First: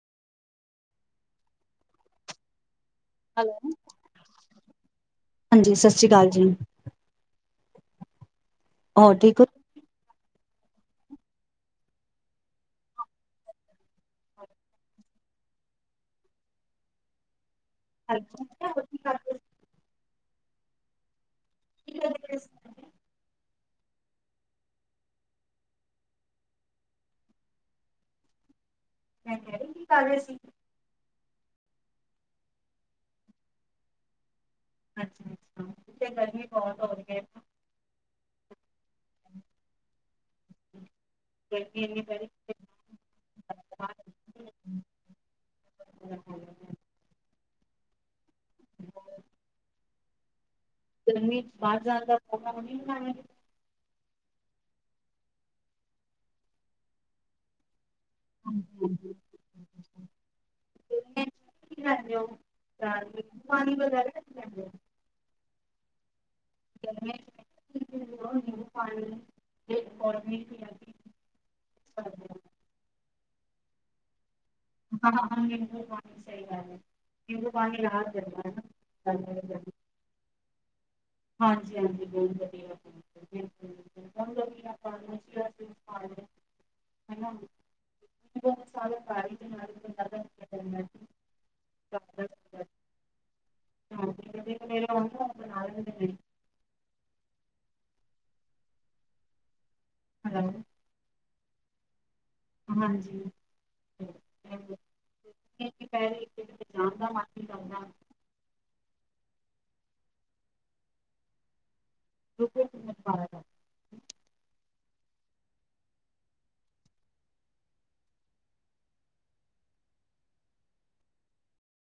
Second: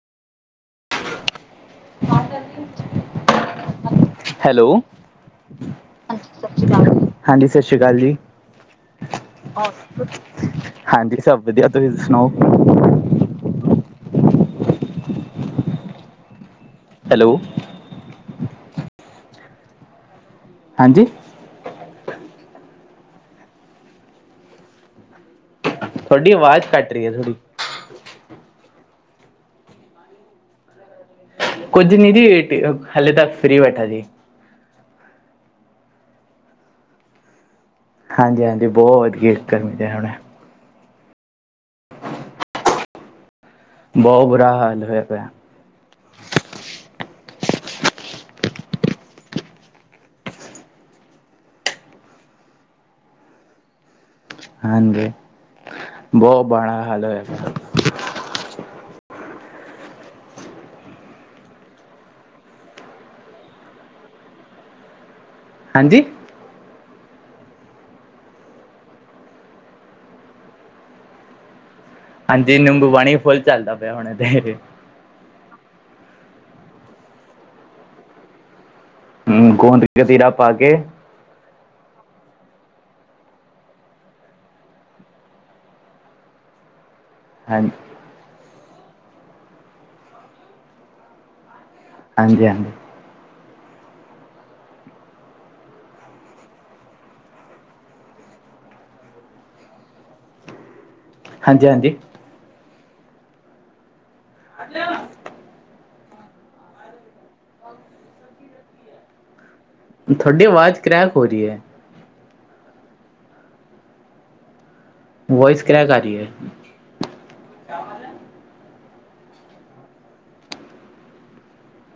ਬਾਹਰ ਚਲੀਏ ਹੈਲੋ ਹਾਂਜੀ ਸਤਿ ਸ਼੍ਰੀ ਅਕਾਲ ਜੀ ਹੋਰ ਠੀਕ ਹੋ? [inaudible] ਹਾਂਜੀ ਸਭ ਵਧੀਆ ਤੁਸੀਂ ਸੁਣਾਓ ਹੈਲੋ [inaudible] ਕੀ ਕਰਦੇ। ਹੈ ਜੀ ਠੀਕ ਤੁਹਾਡੀ ਆਵਾਜ਼ ਕੱਟ ਰਹੀ ਥੋੜ੍ਹੀ ਮੈਂ ਕਹਿ ਰਹੀ ਕੀ ਕਰ ਰਹੇ ਸੀ ਕੁੱਝ ਨੀ ਜੀ ਹਲੇ ਤੇ ਫ੍ਰਰੀ ਬੈਠਾ ਜੀ ਅੱਛਾ ਅੱਛਾ ਇਥੇ ਗਰਮੀ ਬਹੁਤ ਹੋ ਗਈ ਹਾਂਜੀ ਹਾਂਜੀ ਬਹੁਤ ਵਧੀਆ ਗਰਮੀ ਤੇ ਹੁਣ ਗਰਮੀ ਐਨੀ ਸਾਰੀ ਹ ਬਹੁਤ ਬੁਰਾ ਹਾਲ ਹੋਇਆ ਪਿਆ ਗਰਮੀ [inaudible] ਹਾਂਜੀ ਬਹੁਤ ਮਾੜਾ ਹਾਲ ਹੋਏਗਾ। [inaudible] ਹਾਂਜੀ [inaudible] ਪਾਣੀ ਹਾਂਜੀ ਨਿੰਬੂ ਪਾਣੀ ਚੱਲਦਾ ਪਿਆ ਹੁਣੇ ਤੇ ਹਾਂ ਨਿੰਬੂ ਪਾਣੀ ਸਹੀ ਗੱਲ ਐ ਨਿੰਬੂ ਪਾਣੀ [inaudible] ਹੂੰ ਗੂੰਦ ਕਚੀਰਾਂ ਪਾ ਕੇ ਹਾਂਜੀ ਹਾਂਜੀ ਬਹੁਤ ਵਧੀਆ ਹਨਾ। ਹਾਂਜੀ [inaudible] ਹਾਂਜੀ ਹਾਂਜੀ [inaudible] ਹੂੰ ਹੈਲੋ। ਹਾਂਜੀ-ਹਾਂਜੀ। ਹਾਂਜੀ। ਦੁਪਹਿਰੇ ਜਾਣ ਦਾ ਮਨ ਹੀ ਕਰਦਾ ਤੁਹਾਡੀ ਆਵਾਜ਼ ਕਰੈਕ ਹੋ ਰਹੀ ਹੈ। [inaudible] ਵੋਇਸ ਕਰ੍ਰੈਕ ਆ ਰਹੀ ਹੈ